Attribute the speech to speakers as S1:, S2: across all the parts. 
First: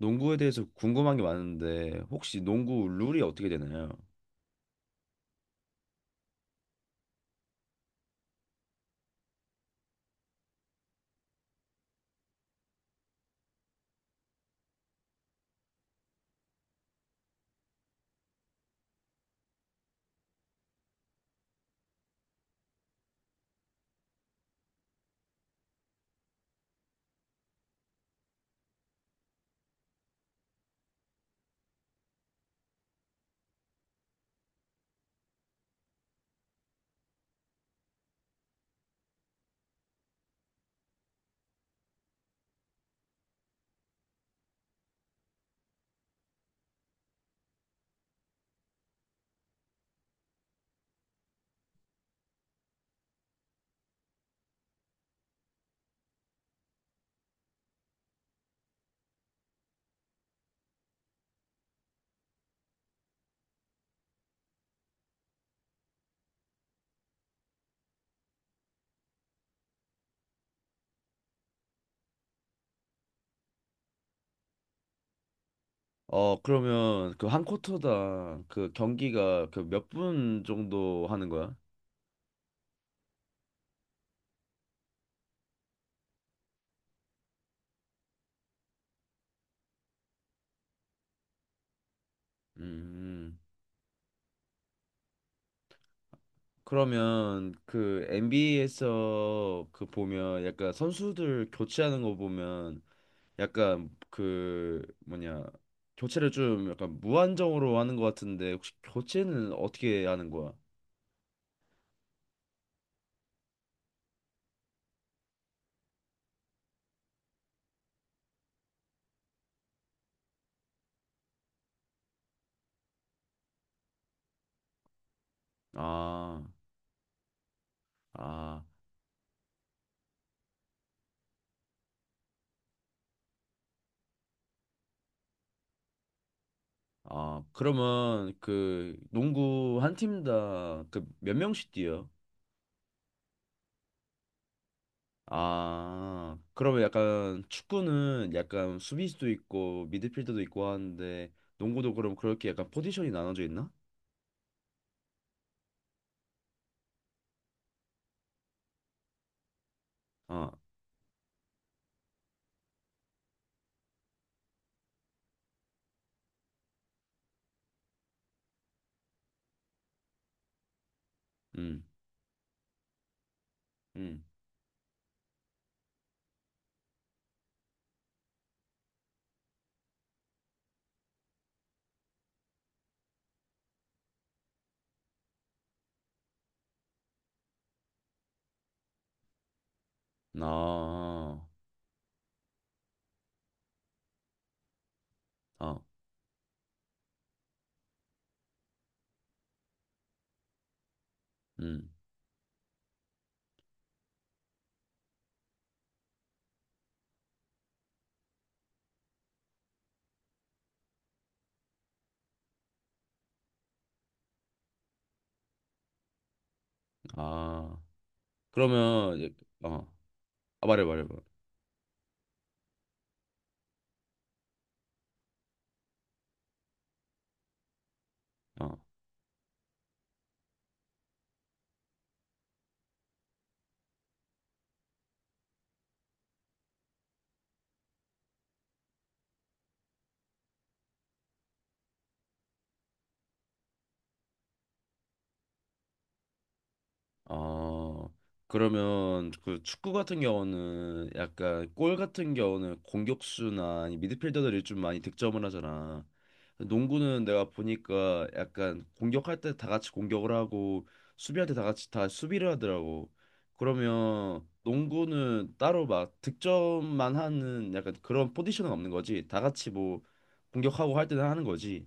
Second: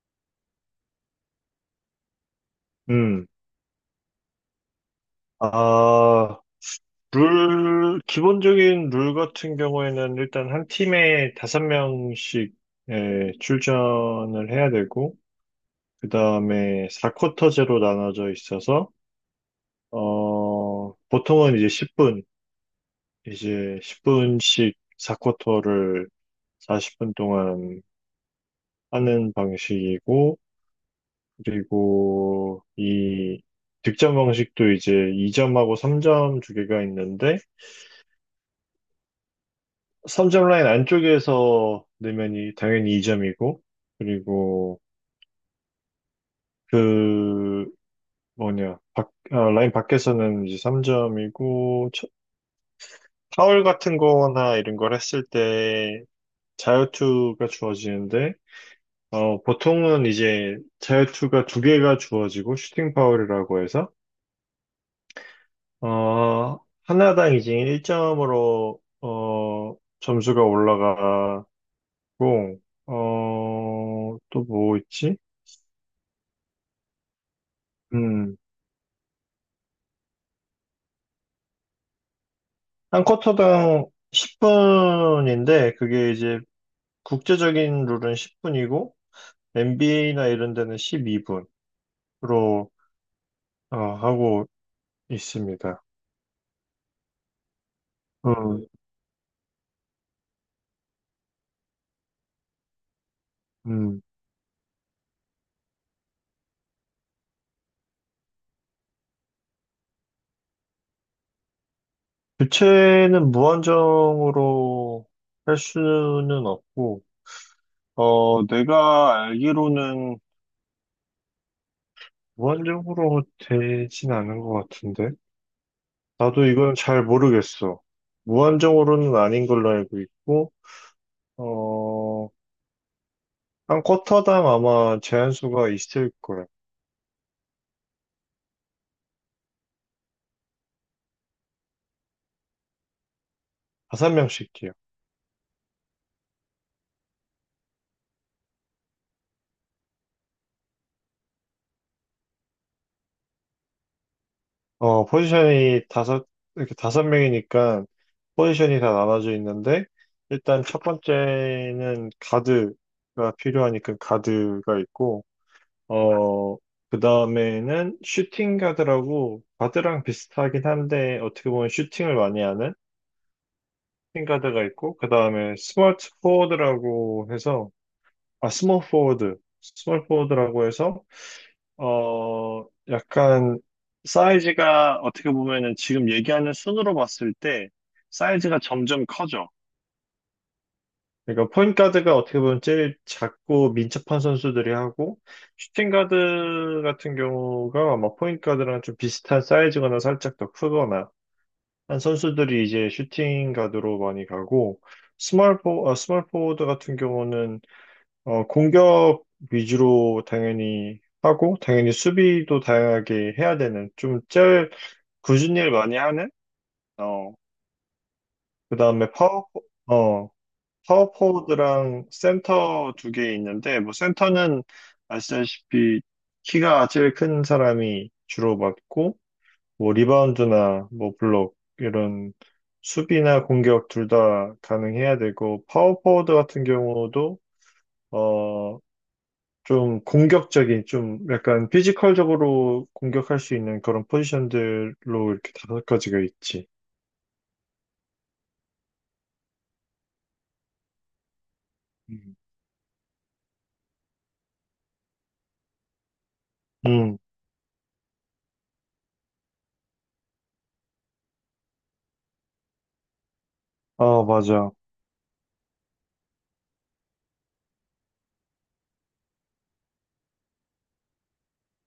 S1: 농구에 대해서 궁금한 게 많은데 혹시 농구 룰이
S2: 음,
S1: 어떻게 되나요?
S2: 아, 룰, 기본적인 룰 같은 경우에는 일단 한 팀에 다섯 명씩, 예, 출전을 해야 되고, 그 다음에 4쿼터제로 나눠져 있어서, 보통은 이제 10분, 이제 10분씩 4쿼터를, 40분씩 4쿼터를, 40분 동안 하는 방식이고, 그리고 이 득점 방식도 이제 2점하고 3점 두 개가 있는데, 3점 라인 안쪽에서 넣으면 당연히 2점이고, 그리고 그, 뭐냐, 라인 밖에서는 이제 3점이고, 파울 같은 거나 이런 걸 했을 때 자유투가 주어지는데, 보통은 이제 자유투가 두 개가 주어지고, 슈팅 파울이라고 해서, 어, 하나당 이제 1점으로, 점수가 올라가고, 또 뭐 있지?
S1: 어, 그러면 그 한
S2: 음,
S1: 쿼터당 그 경기가 그 몇 분 정도 하는 거야?
S2: 한 쿼터당 10분인데, 그게 이제 국제적인 룰은 10분이고, NBA나 이런 데는 12분으로
S1: 음.
S2: 하고 있습니다.
S1: 그러면 그
S2: 음,
S1: NBA에서 그 보면 약간 선수들 교체하는 거 보면 약간
S2: 음.
S1: 그 뭐냐, 교체를 좀 약간 무한정으로 하는 것 같은데 혹시 교체는 어떻게 하는 거야?
S2: 교체는 무한정으로 할 수는 없고, 내가 알기로는 무한정으로 되진 않은 것 같은데?
S1: 아.
S2: 나도 이건 잘 모르겠어.
S1: 아.
S2: 무한정으로는 아닌 걸로 알고 있고, 어, 한 쿼터당 아마 제한수가 있을 거예요.
S1: 아, 그러면 그 농구 한 팀 다 그 몇 명씩 뛰어?
S2: 다섯 명씩이요.
S1: 아, 그러면 약간 축구는 약간 수비수도 있고 미드필더도 있고 하는데 농구도 그럼 그렇게 약간 포지션이 나눠져 있나?
S2: 포지션이 다섯, 이렇게 다섯 명이니까 포지션이 다 나눠져 있는데,
S1: 아.
S2: 일단 첫 번째는 가드가 필요하니까 가드가 있고, 어, 그 다음에는 슈팅 가드라고, 가드랑 비슷하긴 한데, 어떻게 보면
S1: 음.
S2: 슈팅을 많이 하는
S1: 음.
S2: 슈팅 가드가 있고, 그 다음에 스몰 포워드라고 해서, 스몰 포워드라고 해서, 약간 사이즈가 어떻게 보면은 지금 얘기하는 순으로 봤을 때 사이즈가 점점 커져.
S1: 아.
S2: 그러니까 포인트 가드가 어떻게 보면 제일 작고 민첩한 선수들이 하고,
S1: 아.
S2: 슈팅 가드 같은 경우가 아마 포인트 가드랑 좀 비슷한 사이즈거나 살짝 더 크거나
S1: 음.
S2: 한 선수들이 이제 슈팅 가드로 많이 가고, 스몰 포워드 같은 경우는 공격 위주로 당연히 하고, 당연히 수비도 다양하게 해야 되는, 좀 제일 굳은 일 많이 하는, 어,
S1: 아.
S2: 그 다음에
S1: 그러면 이-. 어.
S2: 어,
S1: 아, 말해 말해
S2: 파워
S1: 말해.
S2: 포워드랑 센터 두 개 있는데, 뭐 센터는 아시다시피 키가 제일 큰 사람이 주로 맡고, 뭐 리바운드나 뭐 블록, 이런 수비나 공격 둘 다 가능해야 되고, 파워 포워드 같은 경우도 어, 좀 공격적인, 좀 약간 피지컬적으로 공격할 수 있는 그런 포지션들로 이렇게 다섯 가지가 있지.
S1: 어, 그러면 그 축구 같은 경우는 약간 골 같은
S2: 음.
S1: 경우는 공격수나 아니 미드필더들이 좀 많이 득점을 하잖아.
S2: 음,
S1: 농구는 내가 보니까 약간 공격할 때 다 같이 공격을 하고 수비할 때 다 같이 다 수비를 하더라고.
S2: 아,
S1: 그러면
S2: 맞아.
S1: 농구는 따로 막 득점만 하는 약간 그런 포지션은 없는 거지. 다 같이 뭐 공격하고 할 때는 하는 거지.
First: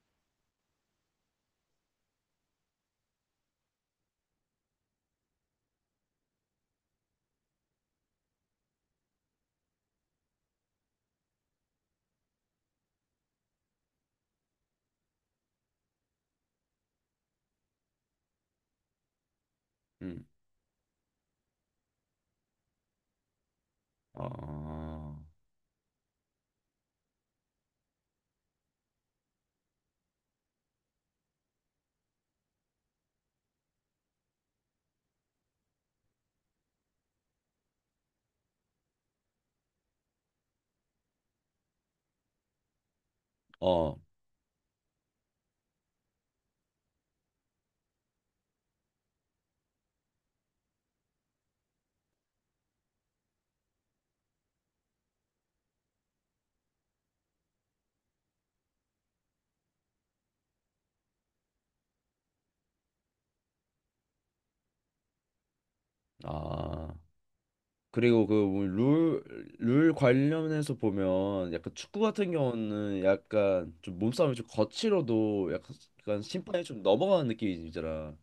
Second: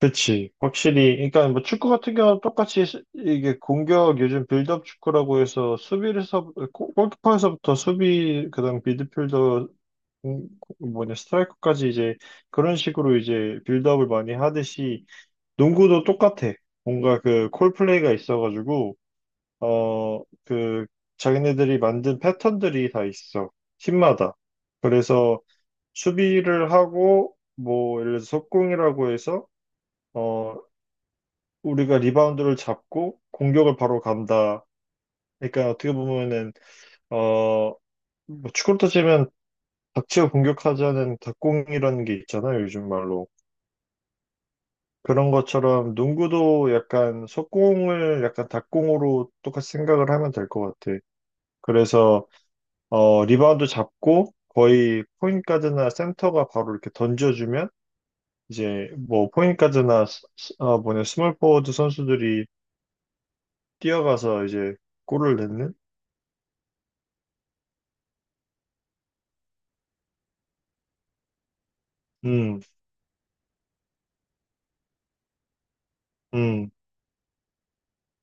S2: 그치. 확실히, 그러니까 뭐 축구 같은 경우는 똑같이 이게 공격, 요즘 빌드업 축구라고 해서 수비에서, 골키퍼에서부터 수비, 그다음 미드필더, 음, 뭐냐, 스트라이커까지 이제 그런 식으로 이제 빌드업을 많이 하듯이 농구도 똑같아. 뭔가 그 콜플레이가 있어가지고 어,
S1: 음.
S2: 그, 자기네들이 만든 패턴들이 다 있어. 팀마다.
S1: 어.
S2: 그래서 수비를 하고, 뭐, 예를 들어서 속공이라고 해서, 어, 우리가 리바운드를 잡고 공격을 바로 간다. 그러니까 어떻게 보면은, 어, 뭐 축구로 따지면 닥치고 공격하자는 닥공이라는 게 있잖아요, 요즘 말로.
S1: 어.
S2: 그런 것처럼 농구도 약간 속공을 약간 닥공으로 똑같이 생각을 하면 될 것 같아. 그래서 리바운드 잡고 거의 포인트 가드나 센터가 바로 이렇게 던져주면 이제 뭐 포인트 가드나 뭐냐, 스몰 포워드 선수들이 뛰어가서 이제 골을 넣는?
S1: 아. 그리고 그룰룰 관련해서 보면 약간 축구 같은
S2: 음,
S1: 경우는 약간 좀 몸싸움이 좀 거칠어도 약간 약간 심판이
S2: 음,
S1: 좀 넘어가는 느낌이잖아.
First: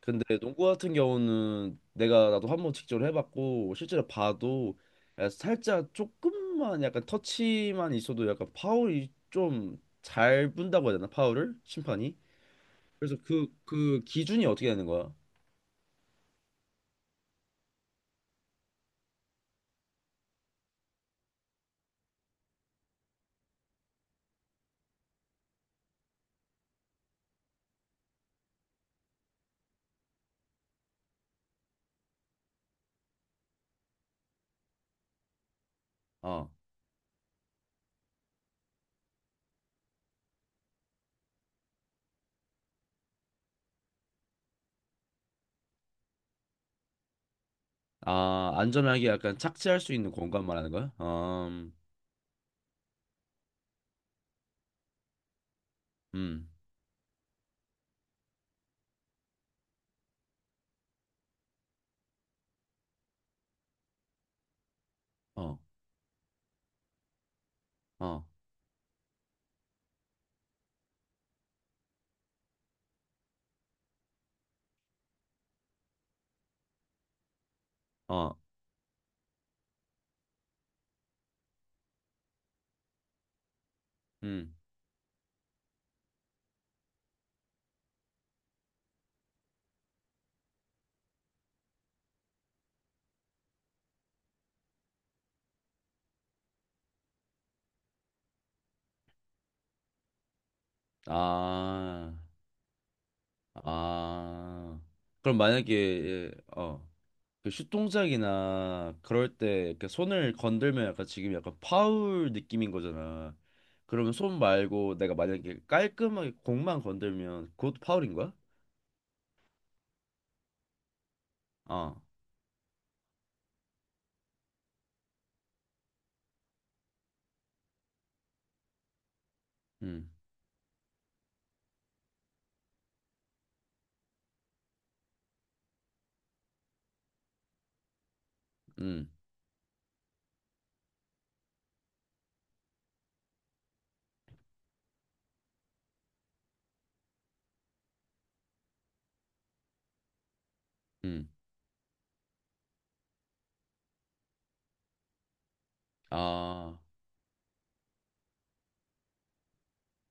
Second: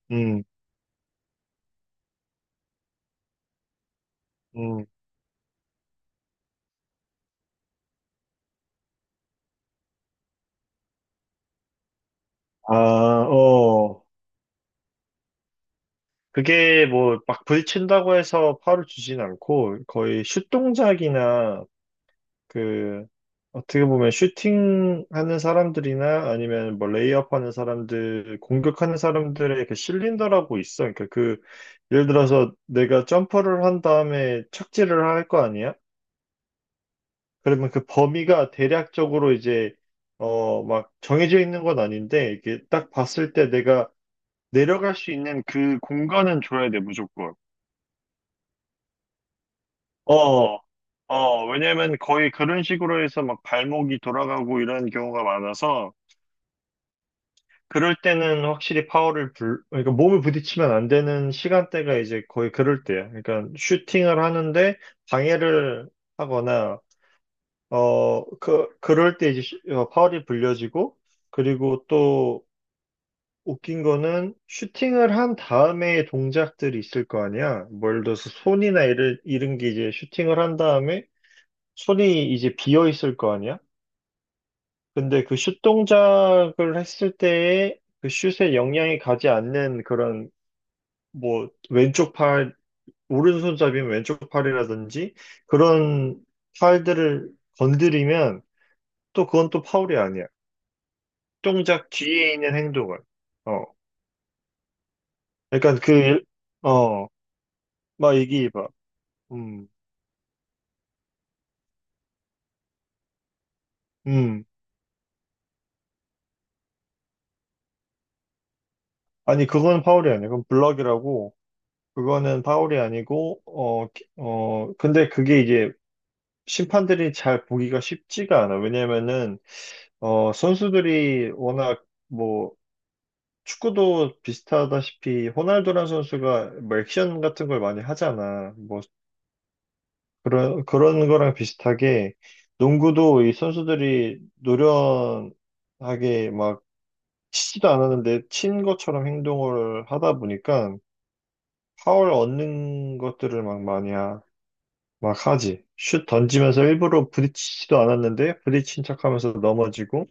S1: 근데
S2: 음,
S1: 농구 같은 경우는 내가 나도 한번 직접 해봤고 실제로 봐도
S2: 음.
S1: 약간 살짝 조금만 약간 터치만 있어도 약간 파울이 좀 잘 분다고 해야 되나, 파울을 심판이? 그래서
S2: 아,
S1: 그
S2: 어.
S1: 그 기준이 어떻게 되는 거야?
S2: 그게 뭐 막 부딪힌다고 해서 파울을 주진 않고 거의 슛 동작이나 그 어떻게 보면 슈팅하는 사람들이나 아니면 뭐 레이업하는 사람들, 공격하는 사람들의 그 실린더라고 있어. 그러니까 그 예를 들어서 내가 점퍼를 한 다음에 착지를 할 거 아니야?
S1: 어.
S2: 그러면 그 범위가 대략적으로 이제 막 정해져 있는 건 아닌데, 이게 딱 봤을 때 내가 내려갈 수 있는 그 공간은 줘야 돼, 무조건.
S1: 아, 안전하게 약간 착지할 수 있는 공간
S2: 어.
S1: 말하는 거야? 아.
S2: 왜냐면 거의 그런 식으로 해서 막 발목이 돌아가고 이런 경우가 많아서,
S1: 음.
S2: 그럴 때는 확실히 그러니까 몸을 부딪히면 안 되는 시간대가 이제 거의 그럴 때야. 그러니까 슈팅을 하는데
S1: 어.
S2: 방해를 하거나,
S1: 어.
S2: 그럴 때 이제 파울이 불려지고, 그리고 또 웃긴 거는 슈팅을 한 다음에 동작들이 있을 거 아니야. 뭐 예를 들어서
S1: 어.
S2: 손이나 이런 게 이제 슈팅을 한 다음에 손이 이제 비어 있을 거 아니야.
S1: 음.
S2: 근데 그 슛 동작을 했을 때에 그 슛에 영향이 가지 않는 그런 뭐 왼쪽 팔, 오른손잡이면 왼쪽 팔이라든지 그런 팔들을 건드리면 또 그건 또 파울이 아니야. 동작
S1: 아.
S2: 뒤에 있는 행동을. 어.
S1: 아. 그럼
S2: 약간
S1: 만약에, 어,
S2: 어,
S1: 그 슛
S2: 막 얘기해봐.
S1: 동작이나 그럴
S2: 음,
S1: 때 이렇게 손을 건들면 약간 지금 약간 파울 느낌인 거잖아. 그러면 손
S2: 음.
S1: 말고 내가 만약에 깔끔하게 공만 건들면 그것도 파울인 거야?
S2: 아니, 그건 파울이 아니야. 그건 블럭이라고.
S1: 아.
S2: 그거는 파울이 아니고, 근데 그게 이제 심판들이 잘 보기가 쉽지가 않아. 왜냐면은,
S1: 음.
S2: 선수들이 워낙 뭐 축구도 비슷하다시피 호날두란 선수가 뭐 액션 같은 걸 많이 하잖아. 뭐
S1: 음.
S2: 그런 거랑 비슷하게 농구도 이 선수들이 노련하게 막 치지도 않았는데 친 것처럼 행동을 하다 보니까
S1: 음.
S2: 파울 얻는 것들을 막 막 하지. 슛 던지면서
S1: 아.
S2: 일부러 부딪히지도 않았는데 부딪힌 척하면서 넘어지고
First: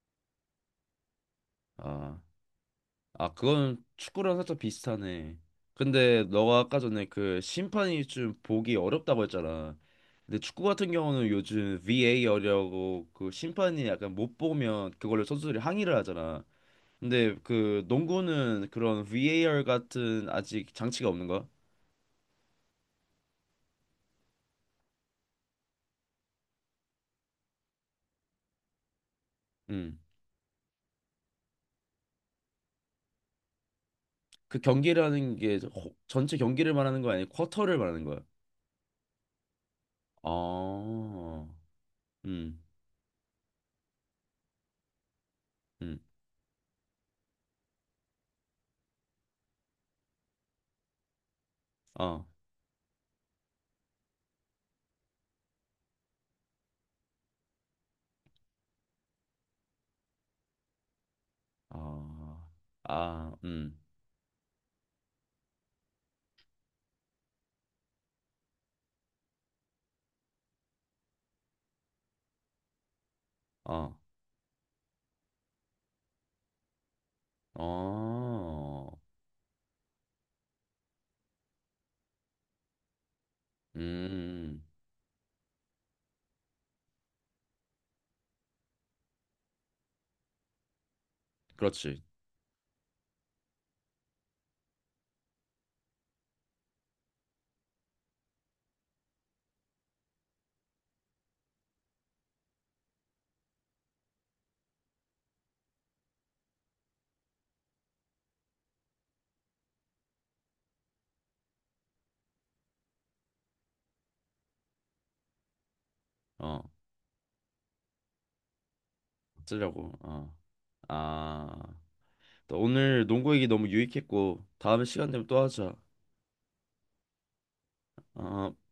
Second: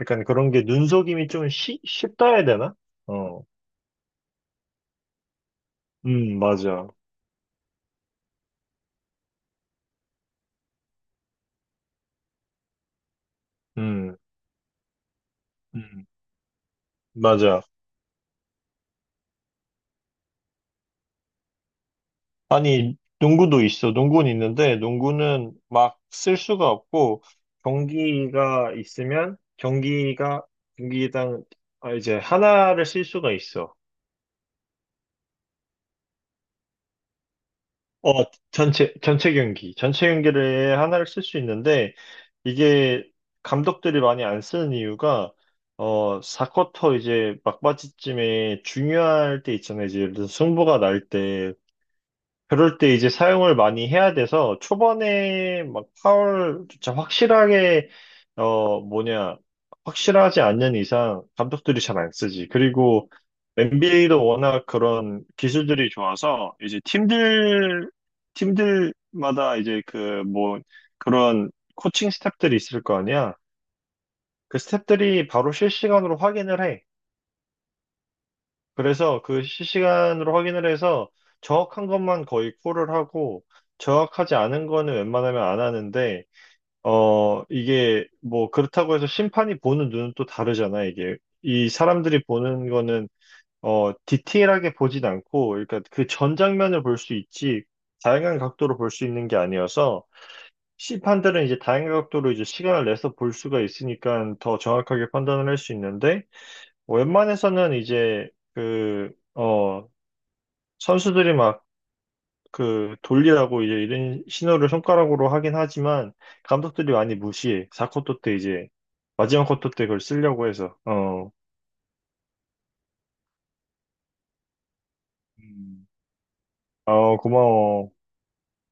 S2: 약간 그런 게 눈속임이 좀
S1: 아.
S2: 쉽다 해야 되나?
S1: 아,
S2: 어,
S1: 그건 축구랑 살짝 비슷하네. 근데 너가 아까
S2: 맞아.
S1: 전에 그 심판이 좀 보기 어렵다고 했잖아. 근데 축구 같은 경우는 요즘 VAR이라고 그 심판이 약간
S2: 음.
S1: 못 보면 그걸로 선수들이 항의를
S2: 음.
S1: 하잖아. 근데
S2: 맞아.
S1: 그 농구는 그런 VAR 같은 아직 장치가 없는 거야?
S2: 아니, 농구도 있어. 농구는 있는데, 농구는 막 쓸 수가 없고, 경기가 있으면,
S1: 음.
S2: 경기당, 아, 이제 하나를 쓸 수가 있어.
S1: 그 경기라는 게 호- 전체 경기를 말하는 거 아니고 쿼터를 말하는
S2: 어,
S1: 거야?
S2: 전체 경기. 전체 경기를 하나를 쓸 수
S1: 아.
S2: 있는데,
S1: 음.
S2: 이게 감독들이 많이 안 쓰는 이유가,
S1: 음.
S2: 4쿼터 이제 막바지쯤에 중요할 때 있잖아요. 이제 예를 들어서 승부가 날 때,
S1: 어.
S2: 그럴 때 이제 사용을 많이 해야 돼서 초반에 막 파울조차 확실하게 뭐냐, 확실하지 않는 이상 감독들이 잘 안
S1: 아.
S2: 쓰지. 그리고
S1: 아. 음.
S2: NBA도 워낙 그런 기술들이 좋아서 이제 팀들마다 이제 그 뭐 그런 코칭 스태프들이 있을 거 아니야.
S1: 어.
S2: 그 스태프들이 바로 실시간으로 확인을 해.
S1: 어.
S2: 그래서 그 실시간으로 확인을 해서 정확한 것만 거의 콜을 하고 정확하지
S1: 음.
S2: 않은 거는 웬만하면 안 하는데, 이게 뭐 그렇다고 해서 심판이 보는 눈은 또 다르잖아. 이게 이
S1: 그렇지.
S2: 사람들이 보는 거는 디테일하게 보진 않고, 그러니까 그 전 장면을 볼 수 있지, 다양한 각도로 볼 수 있는 게 아니어서, 심판들은 이제 다양한 각도로 이제 시간을 내서 볼 수가 있으니까 더 정확하게 판단을 할 수 있는데, 웬만해서는 이제 그어 선수들이 막 그 돌리라고 이제 이런 신호를 손가락으로 하긴 하지만
S1: 어,
S2: 감독들이 많이 무시해. 4쿼터 때 이제 마지막 쿼터 때
S1: 쓰려고.
S2: 그걸
S1: 어.
S2: 쓰려고 해서.
S1: 아, 또 오늘 농구 얘기 너무 유익했고, 다음에 시간 되면 또 하자.
S2: 음, 고마워.
S1: 어.